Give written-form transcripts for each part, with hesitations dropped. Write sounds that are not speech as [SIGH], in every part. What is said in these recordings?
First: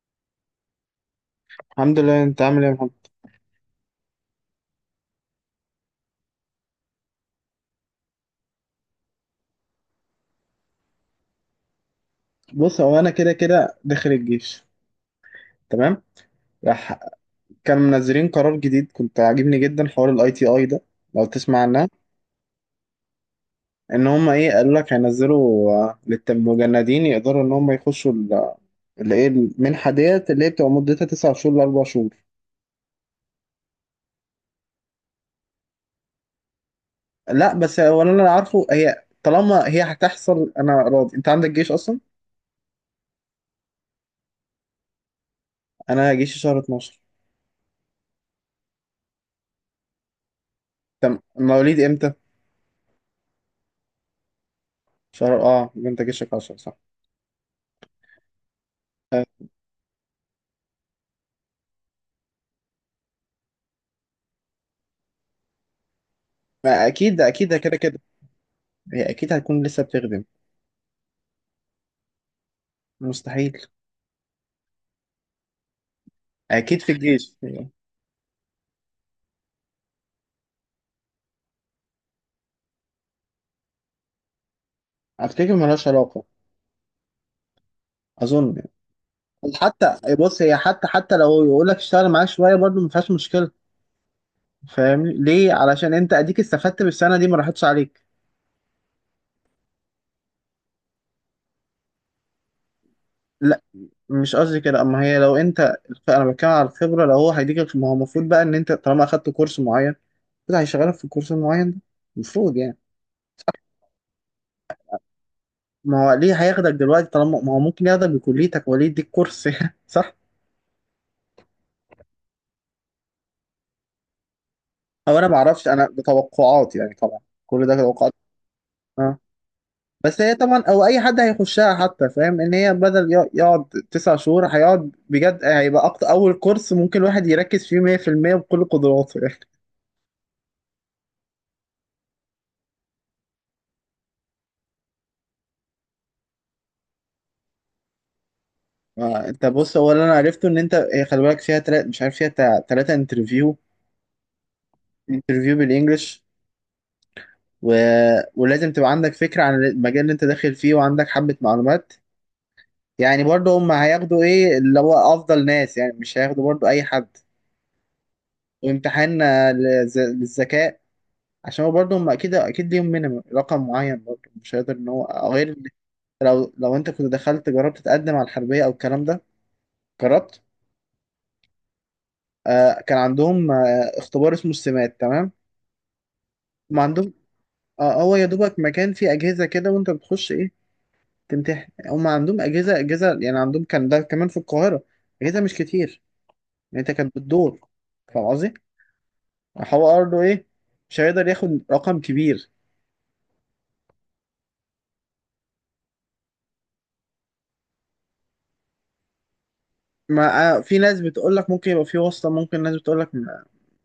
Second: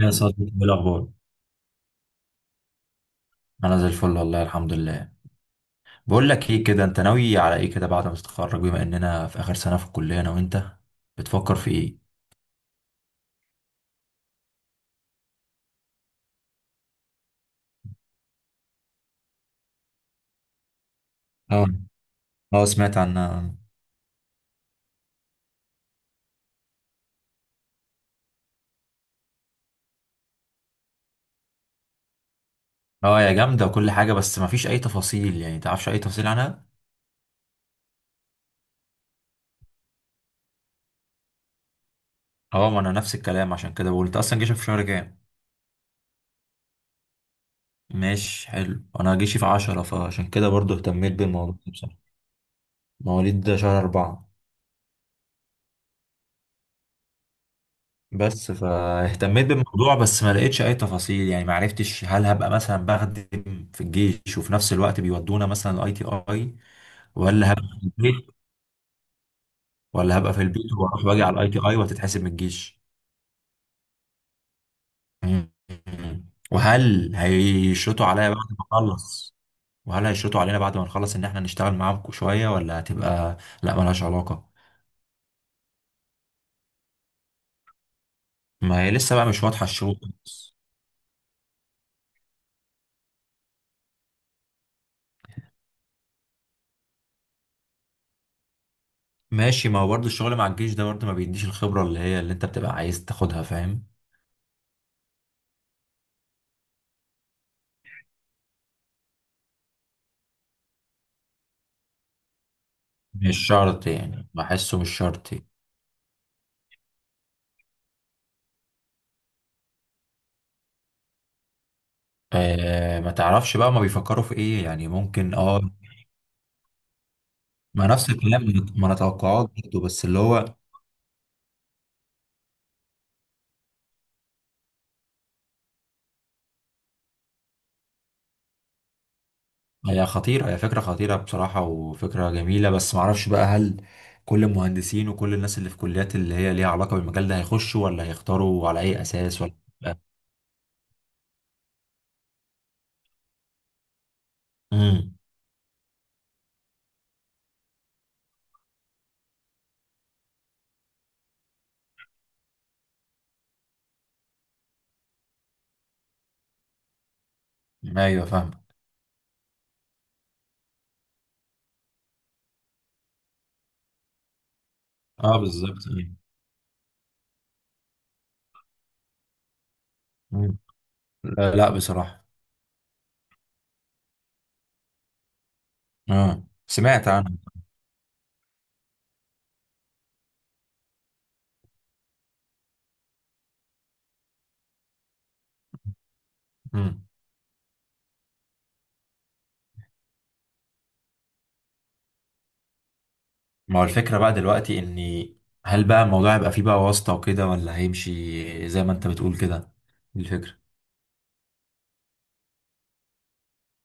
يا صديقي، ايه الاخبار؟ الحمد لله، انت عامل ايه يا محمد؟ انا زي الفل والله الحمد لله. بقول لك ايه كده، انت ناوي على ايه كده بعد ما تتخرج، بما اننا في اخر سنه في الكليه انا وانت، بتفكر في ايه؟ بص، هو انا كده كده داخل الجيش. تمام. راح كان منزلين قرار جديد، كنت عاجبني جدا حوار الاي تي اي ده، لو تسمع اه، عنها. اه، سمعت عنها. ان هم ايه قالوا لك هينزلوا للمجندين يقدروا ان هم يخشوا اللي ايه المنحه ديت اللي هي بتبقى مدتها تسع شهور لاربع شهور. اه، يا جامده وكل حاجه، بس ما فيش اي تفاصيل يعني، تعرفش اي تفاصيل عنها؟ لا بس هو اللي انا عارفه، هي طالما هي هتحصل انا راضي، انت عندك جيش اصلا. اه، ما انا نفس الكلام، عشان كده بقول، انت اصلا جيشك في شهر كام؟ انا جيشي شهر 12. ماشي، حلو. انا جيشي في 10، فعشان كده برضو اهتميت تم بالموضوع ده مواليد بصراحه. امتى؟ مواليد شهر 4. شهر اه يبقى انت جيشك 10، صح؟ بس فاهتميت بالموضوع، بس ما لقيتش اي تفاصيل، يعني ما عرفتش هل هبقى مثلا بخدم في الجيش وفي نفس الوقت بيودونا مثلا الاي تي اي، ما اكيد ولا اكيد هبقى كده في كده. البيت، هي اكيد هتكون لسه ولا بتخدم. هبقى في البيت واروح واجي على الاي تي اي وتتحسب من الجيش. مستحيل، مم. اكيد في وهل الجيش يعني. هيشرطوا عليا بعد ما اخلص، وهل هيشرطوا علينا بعد ما نخلص ان احنا نشتغل معاهم شوية، ولا هتبقى، لا ملهاش علاقة. افتكر ملهاش علاقه، اظن يعني. ما هي لسه بقى مش واضحة حتى الشروط. بص، هي حتى لو يقول لك اشتغل معاك شويه برضه ما فيهاش مشكله. فاهمني ليه؟ علشان انت اديك استفدت بالسنه دي، ما راحتش عليك. ماشي، ما هو برضه الشغل مع الجيش ده برضه ما بيديش الخبرة اللي انت بتبقى عايز تاخدها، لا فاهم. مش قصدي كده، اما هي لو انت، انا بتكلم على الخبره. لو هو هيديك، ما هو المفروض بقى ان انت طالما اخدت كورس معين كده هيشغلك في الكورس المعين ده، المفروض يعني. مش شرط يعني، بحسه مش شرط. ما هو ليه هياخدك دلوقتي طالما ما هو ممكن ياخدك بكليتك وليه يديك كورس [LAUGHS] صح؟ آه، ما تعرفش بقى ما بيفكروا في ايه، يعني انا ممكن، ما اه. اعرفش، انا بتوقعات يعني طبعا، كل ده ما نفس توقعات. الكلام. ما انا اه توقعات برضه، بس اللي بس هي هو. طبعا، او اي حد هيخشها حتى فاهم ان هي بدل يقعد تسع شهور هيقعد بجد، هيبقى أكتر، اول كورس ممكن الواحد يركز فيه 100% بكل قدراته يعني. هي فكرة خطيرة بصراحة، وفكرة جميلة، بس ما اعرفش بقى، هل كل المهندسين وكل الناس اللي في كليات اللي هي ليها علاقة بالمجال ده هيخشوا، ولا هيختاروا على اي ما اساس، انت ولا. بص، هو لا. اللي انا عرفته ان انت، هي خلي بالك فيها تلات، مش عارف، فيها تلاتة انترفيو. امم. انترفيو بالانجلش و... ولازم تبقى عندك فكرة عن المجال اللي انت داخل فيه، وعندك حبة معلومات، يعني برضه هم هياخدوا ايه اللي هو افضل ناس يعني، مش هياخدوا برضه اي حد. ايوه، فاهم. وامتحان للذكاء، عشان هو برضه هم اكيد اكيد ليهم مينيمم رقم معين برضه، مش هيقدر ان هو، اه، غير إن، بالظبط. لو انت كنت دخلت جربت تقدم على الحربيه او الكلام ده، جربت؟ مم. لا، لا، بصراحة. كان عندهم اختبار اسمه السمات، تمام؟ اه، ما سمعت عندهم عنه. هو يا دوبك مكان فيه اجهزه كده وانت بتخش ايه، تمتحن. هم عندهم اجهزه يعني عندهم، كان ده كمان في القاهره، اجهزه مش كتير، يعني انت مم. كانت بتدور، فاهم قصدي؟ هو برضه ايه، مش هيقدر ياخد رقم كبير. ما هو الفكرة بقى دلوقتي اني، هل بقى الموضوع هيبقى فيه بقى واسطة وكده، ولا هيمشي زي ما انت بتقول كده؟ دي ما الفكرة. في ناس بتقول لك ممكن يبقى في واسطة، ممكن ناس بتقول لك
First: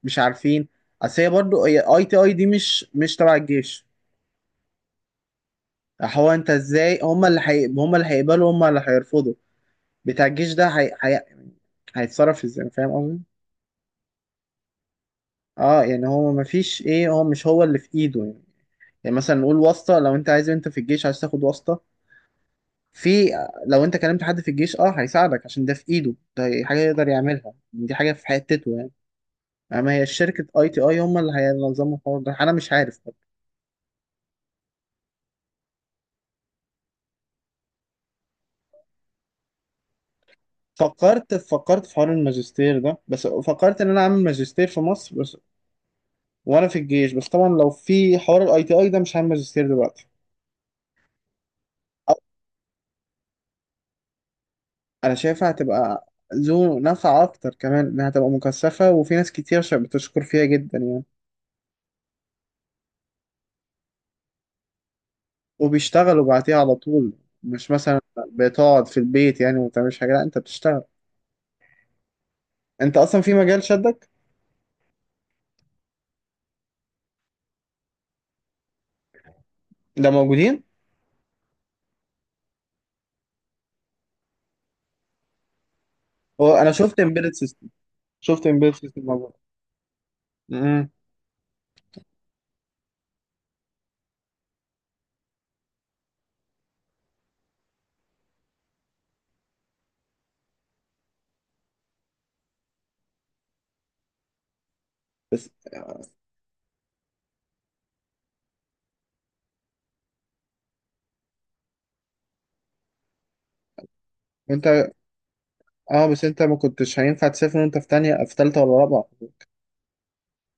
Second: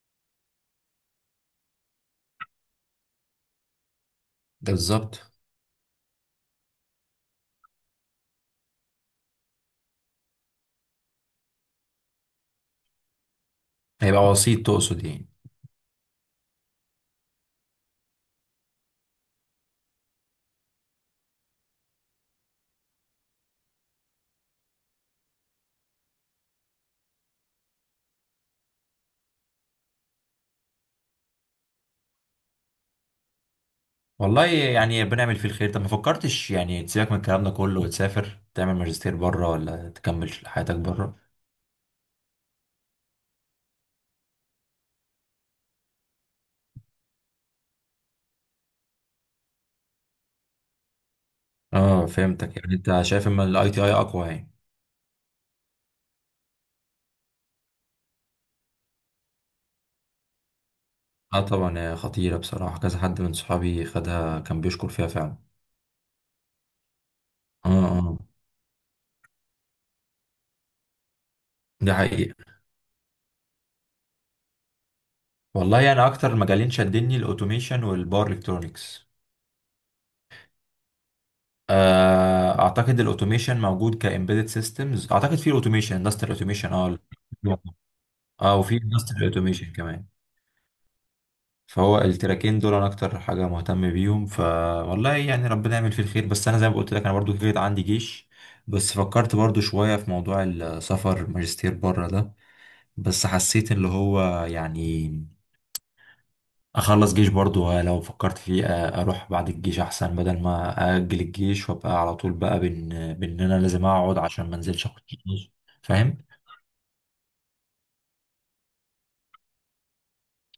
مش عارفين. اصل هي برضو اي تي اي دي مش تبع الجيش. ده بالظبط. هو انت ازاي، هم اللي هم اللي هيقبلوا، هم اللي هيرفضوا، بتاع الجيش ده هيتصرف ازاي، فاهم قصدي؟ هيبقى وسيط تقصد يعني؟ اه يعني هو ما فيش ايه، هو مش هو اللي في ايده يعني. يعني مثلا نقول واسطة، لو انت عايز، انت في الجيش عايز تاخد واسطة، في، لو انت كلمت حد في الجيش اه هيساعدك عشان ده في ايده، ده حاجة يقدر يعملها، دي حاجة في حتته يعني. يعني ما هي شركة اي تي اي هم اللي هينظموا الحوار ده، انا مش عارف. والله يعني بنعمل فيه الخير. طب ما فكرتش يعني تسيبك من الكلام ده كله، وتسافر تعمل ماجستير بره، ولا تكمل حياتك بره؟ فكرت في حوار الماجستير ده، بس فكرت ان انا اعمل ماجستير في مصر بس وانا في الجيش. بس طبعا لو في حوار الاي تي اي ده مش هعمل ماجستير دلوقتي. اه، أو- فهمتك، يعني انت شايف ان الاي تي اي اقوى يعني؟ انا شايفها هتبقى ذو نفع اكتر، كمان انها هتبقى مكثفة، وفي ناس كتير بتشكر فيها جدا يعني، اه، طبعا هي خطيرة بصراحة، كذا حد من صحابي خدها كان بيشكر فيها فعلا. وبيشتغلوا بعديها على طول، اه، مش مثلا اه. بتقعد في البيت يعني وما بتعملش حاجة، لا انت بتشتغل، ده حقيقي. انت اصلا في مجال شدك. والله انا يعني اكتر مجالين شدني الاوتوميشن والباور الكترونكس. ده موجودين، اعتقد الاوتوميشن موجود، كامبيدد سيستمز اعتقد، في الاوتوميشن اندستريال هو انا اوتوميشن، اه. شفت اه، امبيدد وفي سيستم اندستريال موجود. اوتوميشن كمان. امم فهو التراكين دول انا اكتر حاجه مهتم بيهم، فوالله يعني ربنا يعمل فيه الخير، بس انا زي ما قلت لك انا برضو كده عندي جيش. بس فكرت برضو شويه في موضوع السفر ماجستير بره ده، بس حسيت اللي هو يعني، بس اخلص جيش برضو، لو فكرت فيه، اروح بعد الجيش احسن، بدل ما اجل الجيش وابقى على طول بقى، بان انا لازم اقعد عشان ما انزلش انت اخد جيش، اه فاهم. بس انت ما كنتش هينفع تسافر وانت في تانية، في تالتة ولا رابعة؟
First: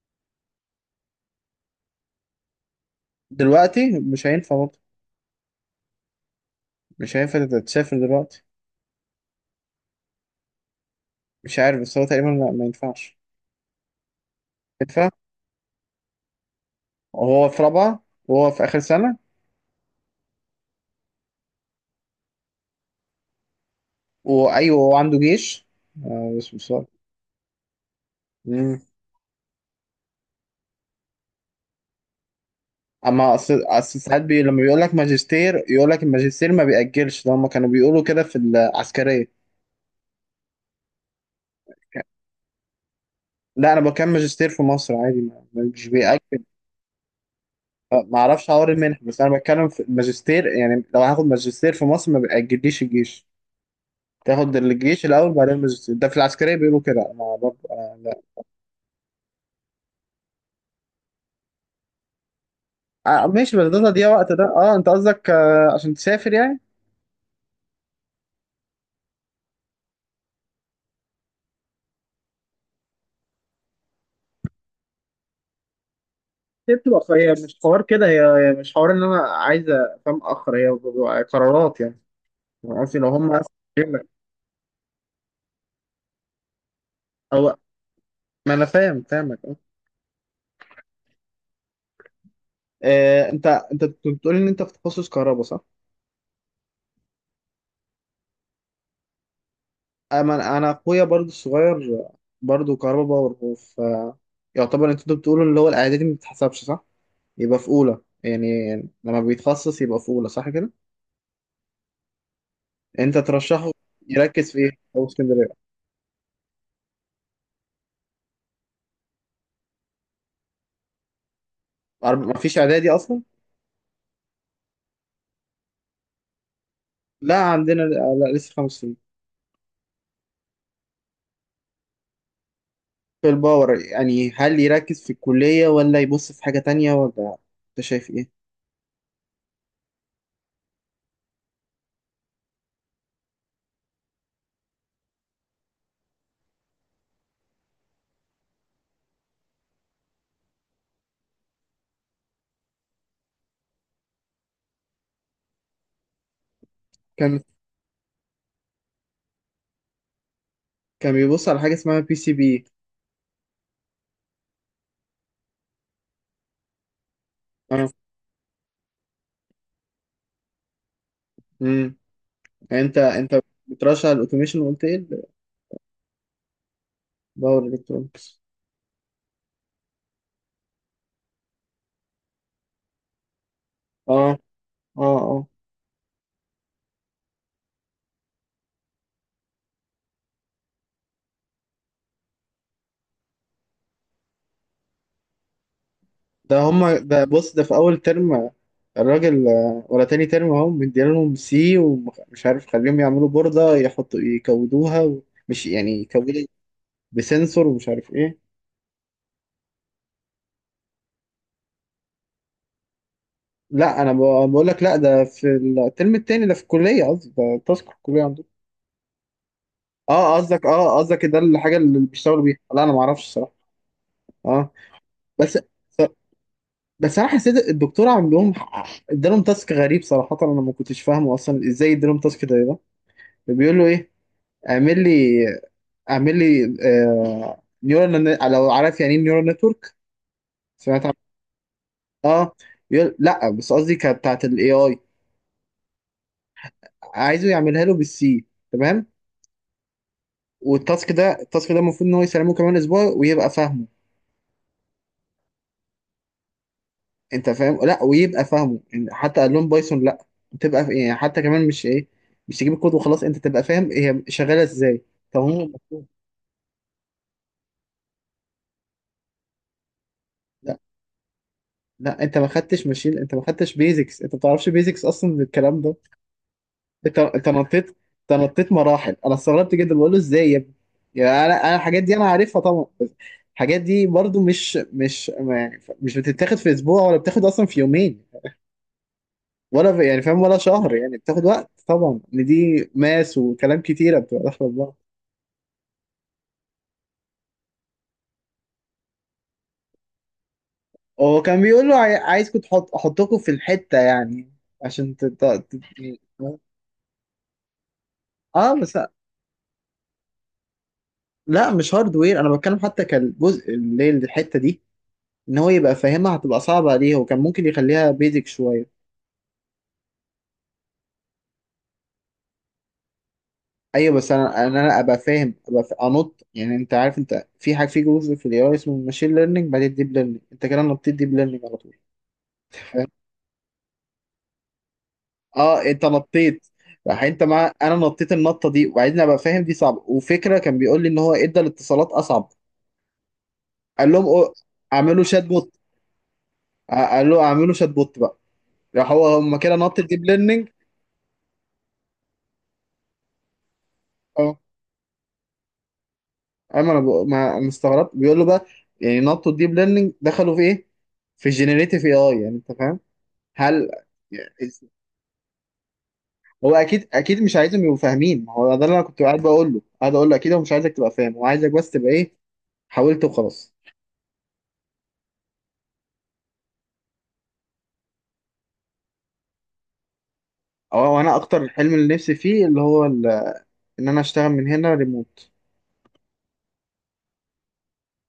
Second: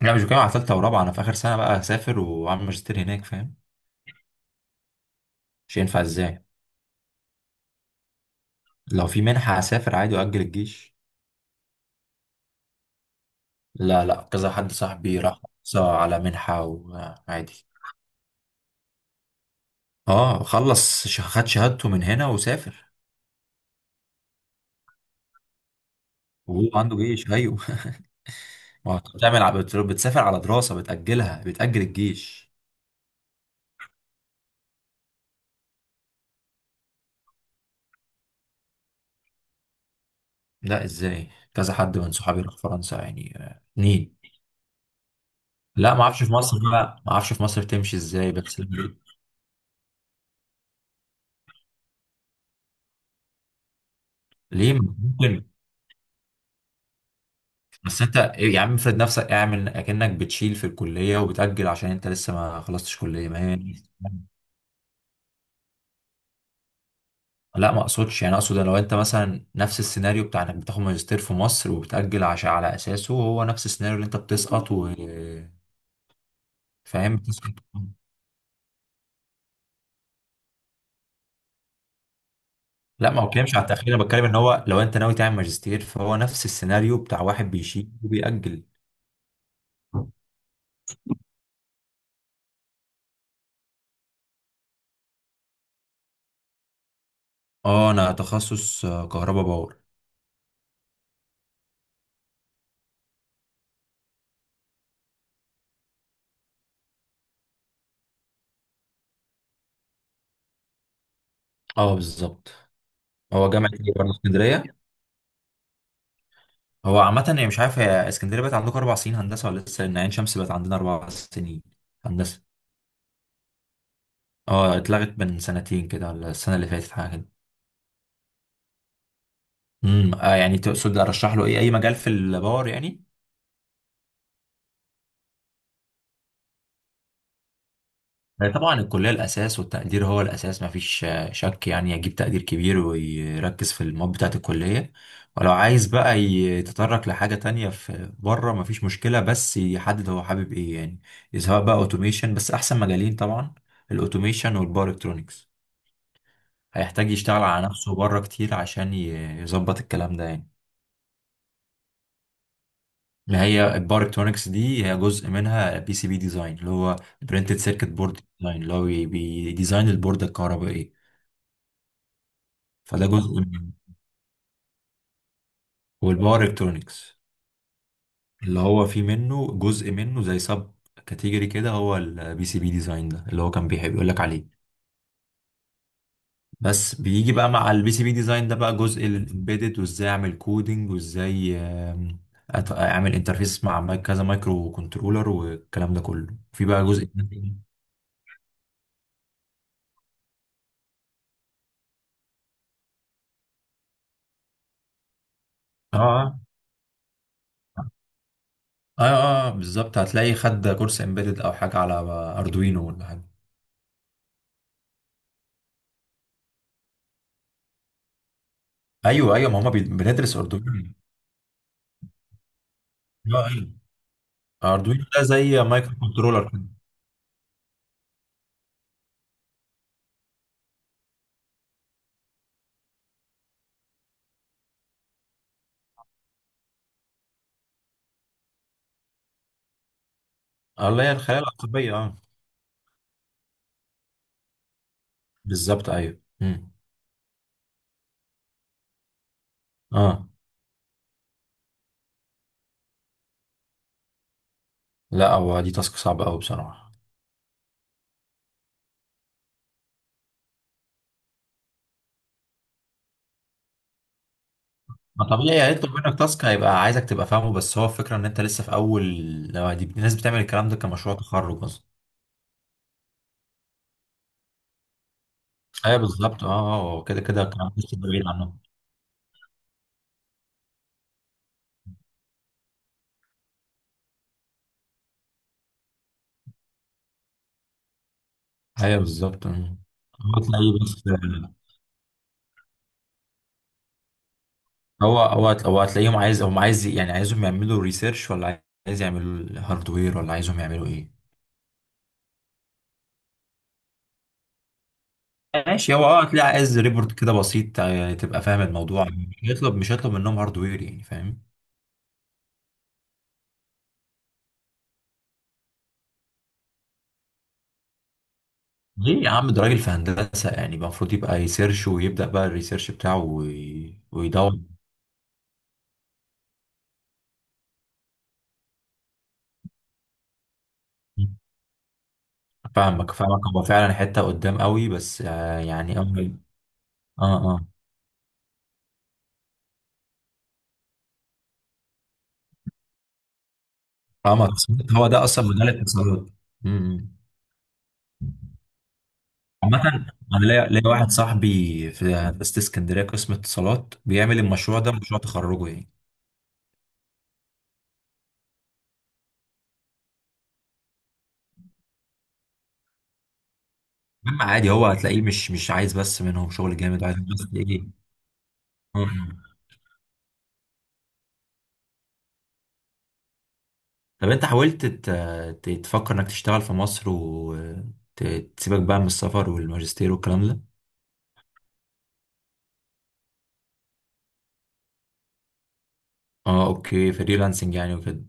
لا، مش بتكلم على ثالثه ورابعه، انا في اخر سنه بقى هسافر واعمل ماجستير هناك، فاهم. دلوقتي مش هينفع برضه، مش هينفع ازاي؟ مش هينفع تسافر دلوقتي. لو في منحه هسافر عادي، واجل الجيش. مش عارف، بس هو تقريبا لا، ما ينفعش. لا، لا، كذا حد ينفع صاحبي راح حصل على منحه، وهو وعادي. في رابعة، وهو في آخر سنة؟ اه خلص، خد شهادته من هنا وسافر، وأيوه، هو عنده جيش، بس وهو مش عارف. عنده جيش، ايوه مم. [LAUGHS] ما هو بتعمل، بتسافر على دراسه، بتاجلها، بتاجل الجيش. أما أصل ساعات لما بيقول لك ماجستير، يقول لك الماجستير ما بيأجلش، ده هما كانوا بيقولوا كده في العسكرية. لا ازاي، كذا حد من صحابي راح فرنسا يعني، لا أنا بكمل اتنين. ماجستير في مصر عادي، مش لا، ما بيأجل. اعرفش في مصر بقى ما اعرفش في مصر بتمشي ما ازاي اعرفش بس. حوار المنح، بس انا بتكلم في الماجستير يعني، لو هاخد ماجستير في مصر ما بيأجليش الجيش، تاخد ليه؟ الجيش الاول ممكن. بعدين الماجستير، ده في العسكريه بيقولوا كده، انا برضه انا بس انت لا. يا عم افرض نفسك، اعمل اكنك بتشيل في الكليه وبتاجل، عشان انت لسه ما خلصتش كليه، ما ماشي، هي. بس ده تضييع وقت، ده اه انت قصدك عشان تسافر يعني. لا، ما اقصدش يعني، اقصد لو انت مثلا نفس السيناريو بتاع انك بتاخد ماجستير في مصر وبتاجل، عشان على اساسه هو نفس السيناريو اللي انت بتسقط و، هي بتبقى، فاهم، هي بتسقط. مش حوار كده هي، هي مش حوار ان انا عايز، فاهم، اخر هي بتبقى قرارات يعني. أنا قصدي لو لا، ما هم بتكلمش على التأخير، انا بتكلم ان هو لو انت ناوي تعمل ماجستير، فهو نفس السيناريو بتاع واحد او بيشيل ما وبيأجل. انا فاهم فاهمك. انت بتقول ان انت في تخصص كهرباء، صح؟ اه، انا تخصص، كهرباء باور. انا اخويا برضو الصغير، برضو كهربا باور، هو في، يعتبر انت بتقولوا اللي هو الاعدادي ما بتتحسبش صح، يبقى في اولى يعني، لما بيتخصص يبقى في اولى صح كده. اه، بالظبط. انت هو جامعة ترشحه ايه برضه، يركز في ايه؟ اسكندرية؟ اسكندريه، هو عامة يعني، مش عارف، هي اسكندرية بقت عندكم 4 سنين هندسة ولا لسه؟ لان عين شمس بقت عندنا 4 سنين ما هندسة. فيش اعدادي اصلا. اه، اتلغت من سنتين كده، ولا السنة اللي فاتت حاجة كده. لا عندنا لا لسه خمس سنين. يعني تقصد ارشح له ايه، اي مجال في الباور يعني؟ في الباور يعني، هل يركز في الكليه ولا يبص في حاجه تانية، ولا انت شايف ايه؟ طبعا الكلية الأساس، والتقدير هو الأساس، مفيش شك يعني، يجيب تقدير كبير ويركز في المواد بتاعة الكلية. ولو عايز بقى يتطرق لحاجة تانية في بره مفيش مشكلة، بس يحدد هو حابب إيه يعني. سواء بقى أوتوميشن، بس أحسن مجالين طبعا الأوتوميشن والباور إلكترونكس. هيحتاج كان يشتغل على نفسه بره كتير عشان يظبط الكلام ده يعني. كان بيبص على حاجه اسمها بي سي بي. ما هي الباور إلكترونكس دي هي جزء منها بي سي بي ديزاين، اللي هو برينتد سيركت اه. بورد ديزاين، اللي هو بيديزاين البوردة الكهربائية. امم، انت فده جزء انت منه. بترشح الاوتوميشن، وقلت ايه؟ والباور الكترونكس باور الكترونكس. اللي هو فيه منه جزء منه زي سب كاتيجوري كده، هو البي سي بي ديزاين ده اللي هو كان بيحب يقول اه لك عليه. اه اه. بس بيجي بقى مع البي سي بي ديزاين ده بقى جزء الامبيدد، وازاي اعمل كودينج، وازاي اعمل انترفيس مع كذا مايكرو كنترولر، والكلام ده كله ده في بقى هما جزء ده بص، تاني. ده في اول ترم الراجل، ولا تاني ترم، اهم مدينا لهم سي، ومش عارف، خليهم يعملوا بوردة يحطوا يكودوها مش يعني اه، اه، يكودوا بسنسور ومش عارف ايه. اه، بالظبط، هتلاقي خد كورس امبيدد او حاجه على اردوينو، ولا حاجه. لا انا بقول لك لا، ده في الترم التاني، ده في الكلية قصدي، ده تاسك في الكلية عندهم. ايوه، ايوه، ما هم اه بندرس قصدك، اردوينو. ده الحاجة اللي بيشتغلوا بيها؟ لا انا ما اعرفش اه، الصراحة. ايوه، اه اردوينو ده بس زي مايكرو كنترولر كده. بس انا حسيت الدكتور عندهم ادالهم تاسك غريب صراحة، انا ما كنتش فاهمه اصلا ازاي ادالهم تاسك زي ده. بيقول له ايه؟ اعمل لي اعمل لي نيورال، لو عارف يعني ايه نيورال نتورك، اللي سمعت هي عن، الخلايا العصبيه، اه. اه، يقول، لا بس قصدي كانت بتاعت الاي اي. بالظبط، ايوه. مم. عايزه يعملها له بالسي، تمام؟ اه، والتاسك ده التاسك ده المفروض ان هو يسلمه كمان اسبوع ويبقى فاهمه. لا، هو دي تاسك صعبه قوي بصراحه. انت فاهم، لا ويبقى فاهمه يعني، حتى قال لهم بايثون، لا تبقى يعني، حتى كمان، مش ايه، مش تجيب الكود وخلاص، انت تبقى فاهم هي شغاله ازاي. ما طب هم طبيعي هيطلب منك تاسك، هيبقى عايزك تبقى فاهمه، بس هو الفكره ان انت لسه في اول. لو دي الناس بتعمل الكلام ده لا كمشروع تخرج اصلا. لا، انت ما خدتش ماشين، انت ما خدتش بيزكس، انت ما بتعرفش بيزكس اصلا من الكلام ده. ايوه، بالظبط، اه، هو انت كده كده انت الكلام ده نطيت لسه بعيد انت عنهم. نطيت مراحل، انا استغربت جدا، بقول له ازاي يا ابني، يعني انا، الحاجات دي انا عارفها طبعا، بس الحاجات دي برضو مش ما يعني، مش بتتاخد في اسبوع، ولا بتاخد اصلا في يومين، ايوه، بالظبط. مم. ولا في يعني، فاهم، هو ولا تلاقيه شهر بس، يعني، بتاخد وقت طبعا، ان دي ماس، وكلام كتيره بتبقى داخله في بعض. هو هتلاقيهم عايز، هم عايز يعني عايزهم يعملوا ريسيرش، ولا عايز يعملوا هاردوير، ولا عايزهم يعملوا ايه؟ هو كان بيقول له عايزكم احطكم في الحته يعني، عشان ماشي، هو اه هتلاقي عايز ريبورت كده بسيط، يعني تبقى فاهم اه بس، الموضوع، مش هيطلب منهم هاردوير يعني، فاهم. لا مش هاردوير، انا بتكلم حتى كالجزء اللي هي الحته دي، ان هو يبقى فاهمها، هتبقى صعبة عليه، هو كان ممكن يخليها بيزك شوية. ليه يا عم، ده راجل في هندسة يعني، يبقى المفروض يبقى يسيرش، ويبدأ بقى الريسيرش بتاعه، ايوه بس ويدور. انا ابقى فاهم، انط يعني، انت عارف، انت في حاجة، في جزء في الاي اي اسمه الماشين ليرنينج، بعدين الديب ليرنينج، انت كده نطيت ديب ليرنينج على طول، فاهم؟ فاهمك، فاهمك، هو فعلا حتة قدام قوي، بس اه يعني انت أول. نطيت. راح اه، انت اه، مع انا نطيت النطة دي، وبعدين ابقى فاهم دي صعبة، وفكرة كان بيقول لي ان هو ادى الاتصالات اصعب. قال لهم فاهمك. هو اعملوا ده شات اصلا مجال بوت، الاتصالات. أمم. قال له اعملوا شات بوت بقى. هو هم كده عامة، نط الديب انا ليا ليرنينج. ليا واحد صاحبي في هندسة اسكندرية قسم اتصالات، بيعمل المشروع ده مشروع تخرجه يعني. اما انا ما انا استغربت، بيقول له بقى يعني نطوا الديب ليرنينج، دخلوا في ايه؟ في الجينيريتيف اي اي، يعني انت فاهم، هل مهم، يعني، عادي، هو هتلاقيه مش عايز بس منهم هو شغل جامد، اكيد عايز اكيد بس مش عايزهم ايه. يبقوا فاهمين، ما هو ده اللي انا كنت قاعد مم. بقول له، قاعد اقول له اكيد هو مش عايزك تبقى فاهم، هو عايزك بس تبقى ايه، حاولت وخلاص. طب انت حاولت، تفكر انك تشتغل في مصر، وتسيبك بقى من السفر والماجستير والكلام ده. انا اكتر الحلم اللي نفسي فيه اللي هو ان انا اشتغل من هنا ريموت. اه اوكي، فريلانسنج يعني وكده؟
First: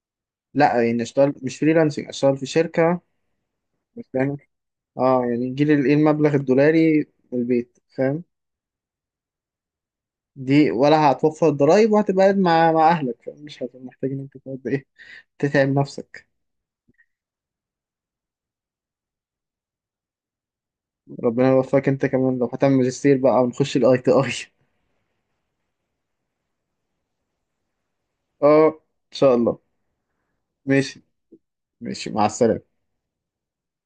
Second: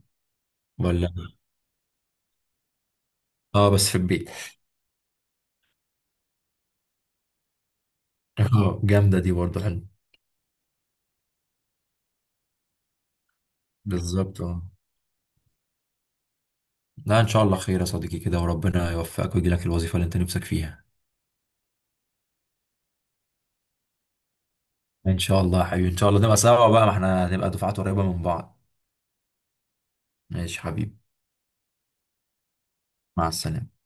لا يعني ولا اشتغل مش فريلانسنج، اشتغل في شركة اه، بس في بس البيت. يعني، اه يعني يجي لي الايه المبلغ الدولاري من البيت، فاهم؟ اه، جامدة دي برضه، حلو. دي ولا هتوفر ضرايب، وهتبقى قاعد مع اهلك، فمش هتبقى محتاج ان انت بالظبط، اه. تقعد ايه، تتعب نفسك. لا، ان شاء الله خير يا صديقي كده، وربنا يوفقك ويجي لك الوظيفة اللي انت نفسك فيها. ربنا يوفقك انت كمان، لو هتعمل ماجستير بقى ونخش الاي تي اي. ان شاء الله يا حبيبي، ان شاء الله نبقى سوا بقى، ما احنا هنبقى دفعات قريبة من [LAUGHS] بعض. اه ان شاء الله. ماشي يا حبيبي. ماشي، ماشي، مع السلامة. مع السلامة.